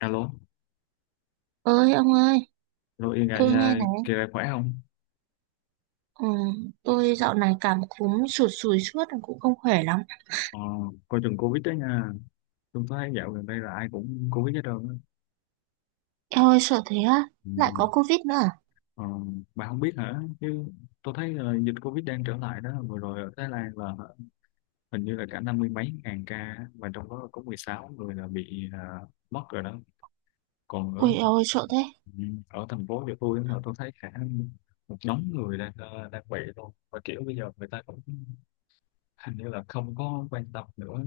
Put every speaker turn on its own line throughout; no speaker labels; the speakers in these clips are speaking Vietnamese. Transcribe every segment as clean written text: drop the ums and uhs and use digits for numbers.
Alo,
Ơi ông ơi,
alo Yên à,
tôi nghe này.
kỳ này khỏe không?
Ừ, tôi dạo này cảm cúm sụt sùi suốt cũng không khỏe lắm.
Ờ, coi chừng Covid đó nha. Tôi thấy dạo gần đây là ai cũng Covid hết trơn á.
Eo ơi, sợ thế á.
Ừ.
Lại có Covid nữa à?
Ờ, bà không biết hả? Chứ tôi thấy là dịch Covid đang trở lại đó. Vừa rồi ở Thái Lan là hình như là cả năm mươi mấy ngàn ca á, và trong đó có 16 người là bị mất rồi đó. Còn
Ui
ở
eo ơi, sợ thế.
ừ, ở thành phố của tôi á, là tôi thấy cả một nhóm người đang đang bị luôn. Và kiểu bây giờ người ta cũng hình như là không có quan tâm nữa.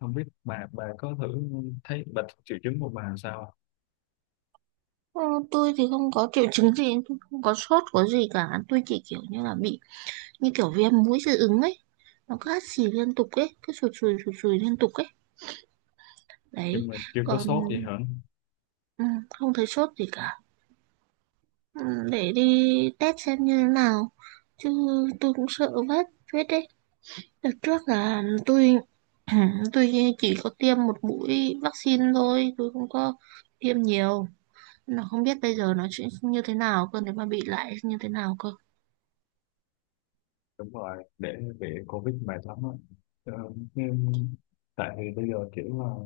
Không biết bà có thử thấy bà triệu chứng của bà sao à?
Ừ, tôi thì không có triệu chứng gì, tôi không có sốt có gì cả, tôi chỉ kiểu như là bị như kiểu viêm mũi dị ứng ấy, nó cứ hắt xì liên tục ấy, cứ sụt sùi liên tục ấy,
Nhưng
đấy.
mà chưa có
Còn
sốt gì hả?
ừ, không thấy sốt gì cả. Ừ, để đi test xem như thế nào chứ. Tôi cũng sợ vết vết đấy. Đợt trước là tôi tôi chỉ có tiêm một mũi vaccine thôi, tôi không có tiêm nhiều. Nó không biết bây giờ nó chuyện như thế nào cơ, nếu mà bị lại như thế nào cơ.
Đúng rồi, để bị covid mệt lắm á. ờ, nhưng- Tại vì bây giờ kiểu là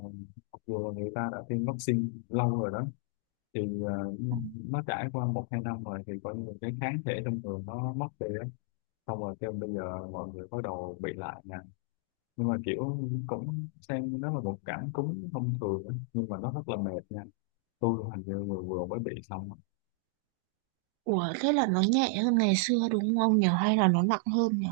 mặc dù người ta đã tiêm vaccine lâu rồi đó thì ờ, nó trải qua một hai năm rồi thì coi như cái kháng thể trong người nó mất đi á, xong rồi kêu bây giờ mọi người bắt đầu bị lại nè. Nhưng mà kiểu cũng xem nó là một cảm cúm thông thường á, nhưng mà nó rất là mệt nha. Tôi hình như vừa vừa mới bị xong á.
Ủa, thế là nó nhẹ hơn ngày xưa đúng không nhỉ? Hay là nó nặng hơn nhỉ?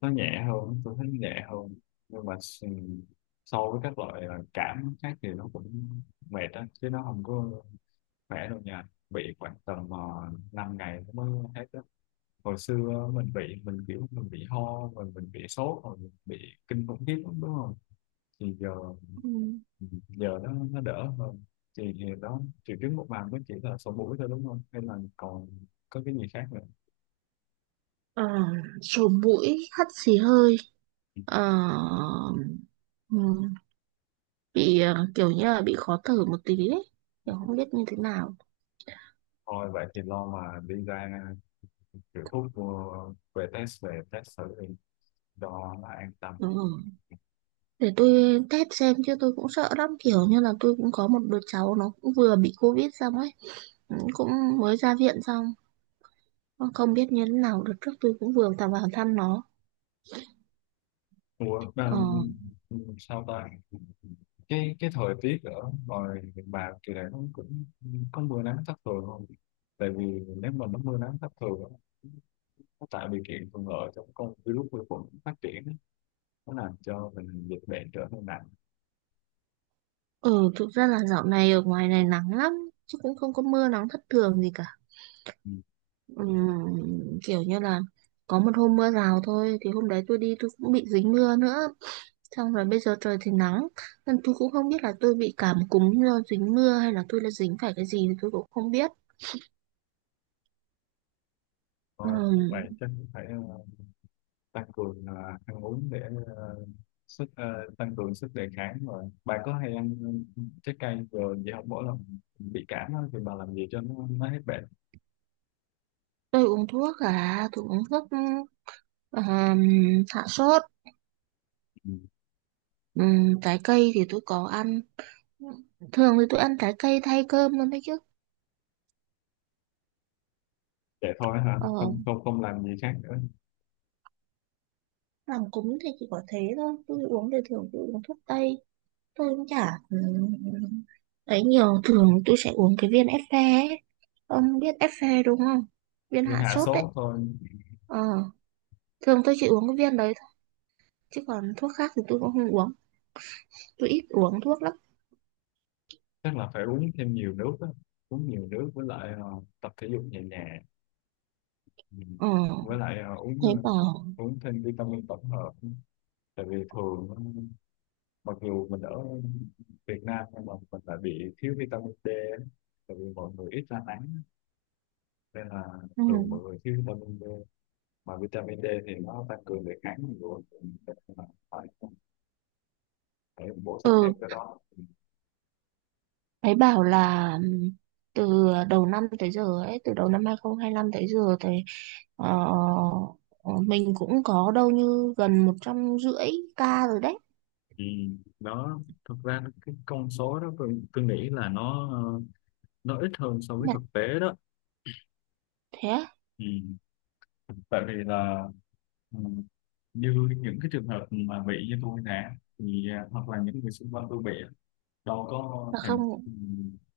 Nó nhẹ hơn, tôi thấy nhẹ hơn. nhưng mà s- so với các loại cảm khác thì nó cũng mệt á, chứ nó không có khỏe đâu nha. Bị khoảng tầm 5 ngày nó mới hết á. Hồi xưa mình bị, mình bị ho rồi mình bị sốt rồi mình bị kinh khủng khiếp lắm, đúng không? Thì giờ,
Ừ.
nó đỡ hơn. Thì đó, triệu chứng một màn mới chỉ là sổ mũi thôi đúng không, hay là còn có cái gì khác nữa?
Ờ, sổ mũi, hắt xì hơi, ờ, ừ, bị kiểu như là bị khó thở một tí ấy. Kiểu không biết như thế nào.
Thôi vậy thì lo mà đi ra kiểu thuốc mua về test, thử đi, đó là an tâm.
Ừ. Để tôi test xem chứ tôi cũng sợ lắm, kiểu như là tôi cũng có một đứa cháu nó cũng vừa bị Covid xong ấy. Ừ, cũng mới ra viện xong, không biết như thế nào được, trước tôi cũng vừa tạm vào thăm nó.
Ủa,
Ờ.
mà, Sao ta, cái thời tiết ở ngoài miền Bà kỳ này nó cũng có mưa nắng thất thường không? Tại vì nếu mà nó mưa nắng thất thường á, nó tạo điều kiện thuận lợi cho con virus vi khuẩn phát triển á, nó làm cho mình dịch bệnh trở nên nặng.
Ừ, thực ra là dạo này ở ngoài này nắng lắm, chứ cũng không có mưa nắng thất thường gì cả.
Ừ.
Ừm, kiểu như là có một hôm mưa rào thôi, thì hôm đấy tôi đi tôi cũng bị dính mưa nữa, xong rồi bây giờ trời thì nắng, nên tôi cũng không biết là tôi bị cảm cúm do dính mưa hay là tôi đã dính phải cái gì thì tôi cũng không biết.
Thôi vậy
Ừm.
chắc cũng phải tăng cường ăn uống để ờ, sức ờ, tăng cường sức đề kháng. Rồi bà có hay ăn trái cây rồi vậy không? Mỗi lần bị cảm á, thì bà làm gì cho nó hết bệnh?
Tôi uống thuốc, à, tôi uống thuốc ừm, hạ sốt.
Ừ.
Trái cây thì tôi có ăn. Thường thì tôi ăn trái cây thay cơm luôn đấy chứ.
Vậy thôi hả?
Ờ,
Không không không làm gì khác nữa.
làm cúng thì chỉ có thế thôi, tôi uống thì thường tôi uống thuốc tây. Tôi cũng chả ấy nhiều, thường tôi sẽ uống cái viên Effe ấy. Ông biết Effe đúng không? Viên
Vì
hạ
hạ
sốt đấy.
sốt thôi.
Ờ, thường tôi chỉ uống cái viên đấy thôi, chứ còn thuốc khác thì tôi cũng không uống. Tôi ít uống thuốc lắm.
Chắc là phải uống thêm nhiều nước á. Uống nhiều nước với lại tập thể dục nhẹ nhàng. Ừ.
Ờ,
Với lại
thế bảo...
uống thêm vitamin tổng hợp. Tại vì thường mặc dù mình ở Việt Nam nhưng mà mình lại bị thiếu vitamin D. á. Tại vì mọi người ít ra nắng nên là
Ừ.
thường mọi người thiếu vitamin D. Mà vitamin D thì nó tăng cường đề kháng của mình. Nên là phải, phải bổ sung thêm
Ừ,
cái đó.
thấy bảo là từ đầu năm tới giờ ấy, từ đầu năm 2025 tới giờ thì ờ, ờ, mình cũng có đâu như gần một trăm rưỡi ca rồi đấy.
Ừ, đó. Cái con số đó, tôi nghĩ là nó nó ít hơn so với
Nhặt,
thực tế đó.
thế
Ừ. Tại vì là ừ, như những cái trường hợp mà bị như tôi nè, thì hoặc là những người xung quanh tôi bị á, đâu có
là
thèm
không.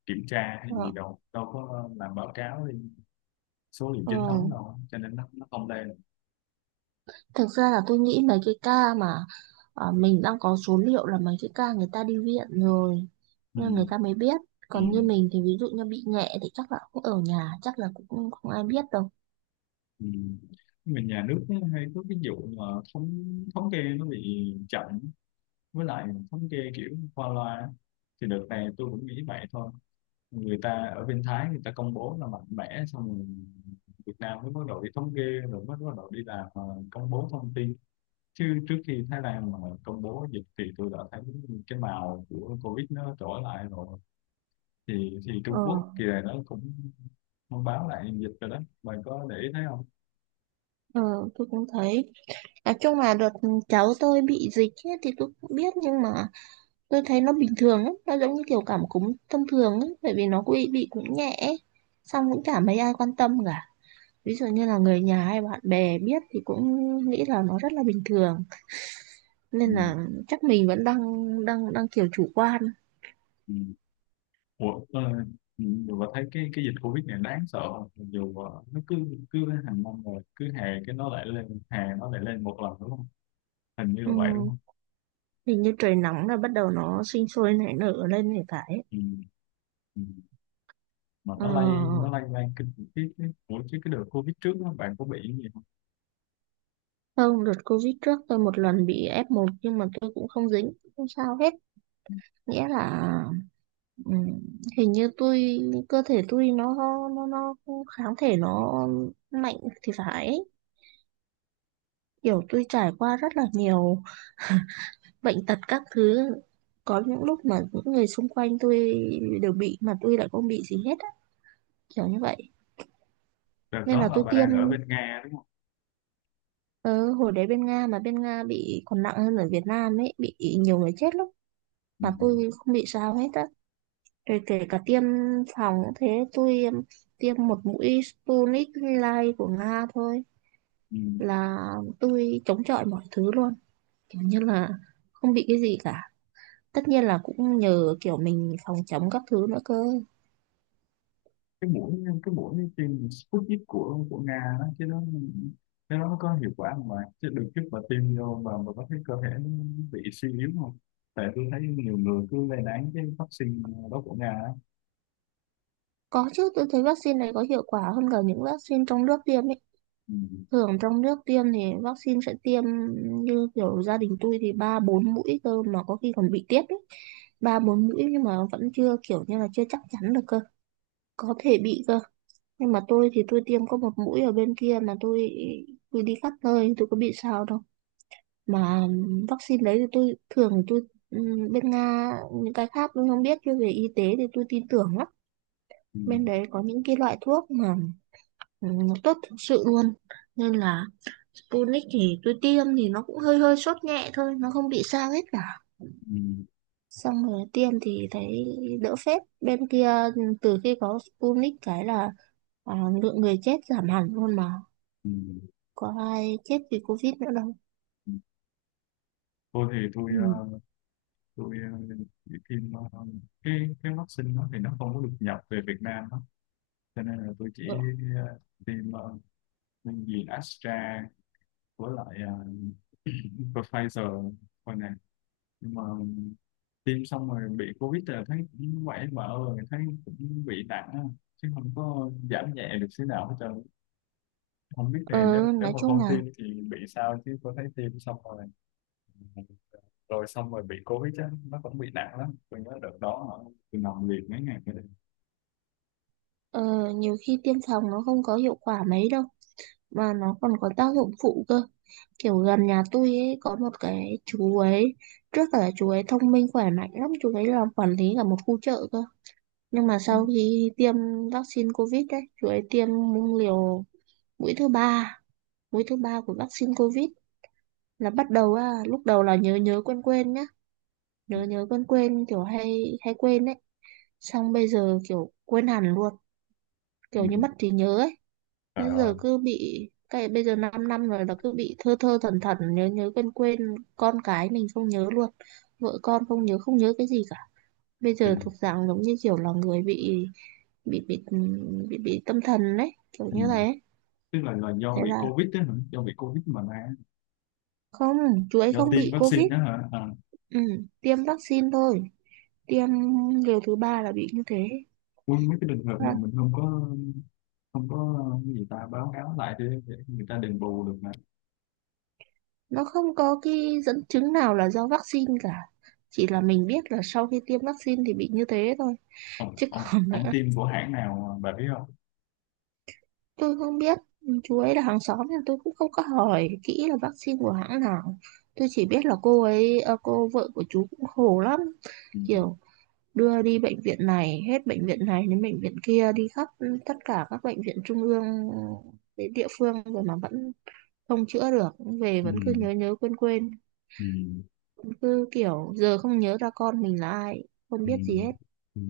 kiểm tra hay gì,
ờ,
đâu đâu có làm báo cáo lên số liệu
ờ.
chính thống đâu, cho nên nó không lên.
Thực ra là tôi nghĩ mấy cái ca mà mình đang có số liệu là mấy cái ca người ta đi viện rồi,
Ừ,
nên người ta mới biết.
ừ,
Còn như mình thì ví dụ như bị nhẹ thì chắc là cũng ở nhà, chắc là cũng không ai biết đâu.
ừ. Mà nhà nước nó hay có cái vụ mà thống thống kê nó bị chậm, với lại thống kê kiểu qua loa á. Thì đợt này tôi cũng nghĩ vậy thôi, người ta ở bên Thái người ta công bố là mạnh mẽ xong rồi Việt Nam mới bắt đầu đi thống kê, rồi mới bắt đầu đi làm công bố thông tin. Chứ trước khi Thái Lan mà công bố dịch thì tôi đã thấy cái màu của Covid nó trở lại rồi. Thì
ờ
Trung Quốc kỳ này nó cũng thông báo lại dịch rồi đó, bạn có để ý thấy không?
ờ tôi cũng thấy. Nói chung là đợt cháu tôi bị dịch ấy, thì tôi cũng biết nhưng mà tôi thấy nó bình thường lắm, nó giống như kiểu cảm cúm thông thường ấy, bởi vì nó cũng bị cũng nhẹ ấy. Xong cũng chả mấy ai quan tâm cả. Ví dụ như là người nhà hay bạn bè biết thì cũng nghĩ là nó rất là bình thường.
Ừ.
Nên là chắc mình vẫn đang đang đang kiểu chủ quan.
Ừ. Ủa, ờ, Nhiều bà thấy cái dịch Covid này đáng sợ không? Dù nó cứ cứ hàng năm rồi cứ hè cái nó lại lên, hè nó lại lên một lần đúng không? Hình như là vậy đúng
Ừm,
không?
hình như trời nóng là bắt đầu nó sinh sôi nảy nở lên thì phải.
Ừ, ừ. Mà
Ờ,
nó lây lan kinh khủng khiếp đấy. Ủa chứ cái đợt Covid trước đó, bạn có bị cái gì không?
không, đợt Covid trước tôi một lần bị F1 nhưng mà tôi cũng không dính, không sao hết. Nghĩa là ừ, hình như tôi cơ thể tôi nó kháng thể nó mạnh thì phải ấy. Kiểu tôi trải qua rất là nhiều bệnh tật các thứ, có những lúc mà những người xung quanh tôi đều bị mà tôi lại không bị gì hết á, kiểu như vậy.
Đợt
Nên
đó
là
là
tôi
bà
tiêm
đang ở bên Nga đúng không?
ờ, hồi đấy bên Nga, mà bên Nga bị còn nặng hơn ở Việt Nam ấy, bị nhiều người chết lắm
Ừ,
mà tôi không bị sao hết á. Rồi kể cả tiêm phòng cũng thế, tôi tiêm một mũi Sputnik Light của Nga thôi
ừ.
là tôi chống chọi mọi thứ luôn, kiểu như là không bị cái gì cả. Tất nhiên là cũng nhờ kiểu mình phòng chống các thứ nữa cơ.
cái mũi cái mũi tiêm Sputnik của Nga đó, chứ nó, nếu nó có hiệu quả không bạn, chứ đừng chút mà tiêm vô mà có thấy cơ thể nó bị suy yếu không? Tại tôi thấy nhiều người cứ lên án cái vaccine đó của Nga á.
Có chứ, tôi thấy vaccine này có hiệu quả hơn cả những vaccine trong nước tiêm ấy.
Ừ,
Thường trong nước tiêm thì vaccine sẽ tiêm như kiểu gia đình tôi thì ba bốn mũi cơ, mà có khi còn bị tiếp ấy. Ba bốn mũi nhưng mà vẫn chưa, kiểu như là chưa chắc chắn được cơ, có thể bị cơ. Nhưng mà tôi thì tôi tiêm có một mũi ở bên kia mà tôi đi khắp nơi tôi có bị sao đâu. Mà vaccine đấy thì tôi thường thì tôi bên Nga những cái khác tôi không biết, nhưng về y tế thì tôi tin tưởng lắm.
ừ,
Bên đấy có những cái loại thuốc mà nó tốt thực sự luôn. Nên là Sputnik thì tôi tiêm thì nó cũng hơi hơi sốt nhẹ thôi, nó không bị sao hết cả.
ừ,
Xong rồi tiêm thì thấy đỡ phết bên kia. Ừ, từ khi có Sputnik cái là, à, lượng người chết giảm hẳn luôn mà,
ừ.
có ai chết vì Covid nữa đâu.
Ừ. Tôi thì
Ừ.
tôi ờ, bị tiêm cái vaccine đó thì nó không có được nhập về Việt Nam đó. Cho nên là tôi chỉ ờ, tiêm gì Astra với lại Pfizer thôi nè. Nhưng mà tiêm xong rồi bị covid là thấy cũng quậy vợ rồi, thấy cũng bị nặng á, chứ không có giảm nhẹ được xíu nào hết trơn. Không biết thì
Ờ,
nếu nếu
nói
mà
chung
không
là.
tiêm thì bị sao, chứ có thấy tiêm xong rồi, xong rồi bị covid á, nó cũng bị nặng lắm. Tôi nhớ đợt đó hả, tôi nằm liệt mấy ngày mới được.
Ờ, nhiều khi tiêm phòng nó không có hiệu quả mấy đâu, mà nó còn có tác dụng phụ cơ. Kiểu gần nhà tôi ấy, có một cái chú ấy, trước cả chú ấy thông minh khỏe mạnh lắm, chú ấy làm quản lý cả một khu chợ cơ, nhưng mà
Ừ.
sau khi tiêm vaccine Covid đấy, chú ấy tiêm liều mũi thứ ba, mũi thứ ba của vaccine Covid là bắt đầu á, lúc đầu là nhớ nhớ quên quên nhá, nhớ nhớ quên quên kiểu hay hay quên ấy, xong bây giờ kiểu quên hẳn luôn, kiểu
Ừ.
như mất trí nhớ ấy.
Trời
Bây
ơi.
giờ cứ bị cái, bây giờ 5 năm năm rồi là cứ bị thơ thơ thẩn thẩn, nhớ nhớ quên quên, con cái mình không nhớ luôn, vợ con không nhớ, không nhớ cái gì cả. Bây giờ
Kinh.
thuộc dạng giống như kiểu là người bị bị bị tâm thần đấy, kiểu
Ừ.
như thế.
Tức là do
Thế
bị
là
covid đó hả, do bị covid mà ra?
không, chú ấy
Do
không
tiêm
bị
vaccine
Covid.
đó hả? À.
Ừ, tiêm vaccine thôi, tiêm liều thứ ba là bị như thế.
Ui, mấy cái trường
Thế
hợp
là
này mình không có, không có cái gì ta báo cáo lại đi để người ta đền bù được.
nó không có cái dẫn chứng nào là do vaccine cả, chỉ là mình biết là sau khi tiêm vaccine thì bị như thế thôi. Chứ còn
Ông
nữa.
team của hãng nào bà biết không?
Tôi không biết, chú ấy là hàng xóm nên tôi cũng không có hỏi kỹ là vaccine của hãng nào. Tôi chỉ biết là cô ấy, à, cô vợ của chú cũng khổ lắm.
Ừ,
Kiểu đưa đi bệnh viện này, hết bệnh viện này đến bệnh viện kia, đi khắp tất cả các bệnh viện trung ương đến địa phương rồi mà vẫn không chữa được. Về
ừ,
vẫn cứ nhớ nhớ quên quên,
ừ,
vẫn cứ kiểu giờ không nhớ ra con mình là ai, không
ừ,
biết gì hết.
ừ.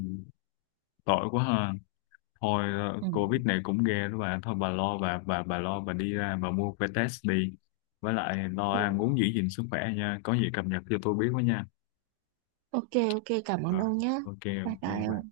Tội quá ha. Thôi
Ừ.
Covid này cũng ghê đó bà. Thôi bà lo, bà lo bà đi ra bà mua que test đi, với lại lo ăn uống
Ừ.
giữ gìn sức khỏe nha, có gì cập nhật cho tôi biết với nha.
Ok, ok, cảm ơn
Rồi.
ông nhé.
Ok.
Bye
Ok
bye
bà.
ông.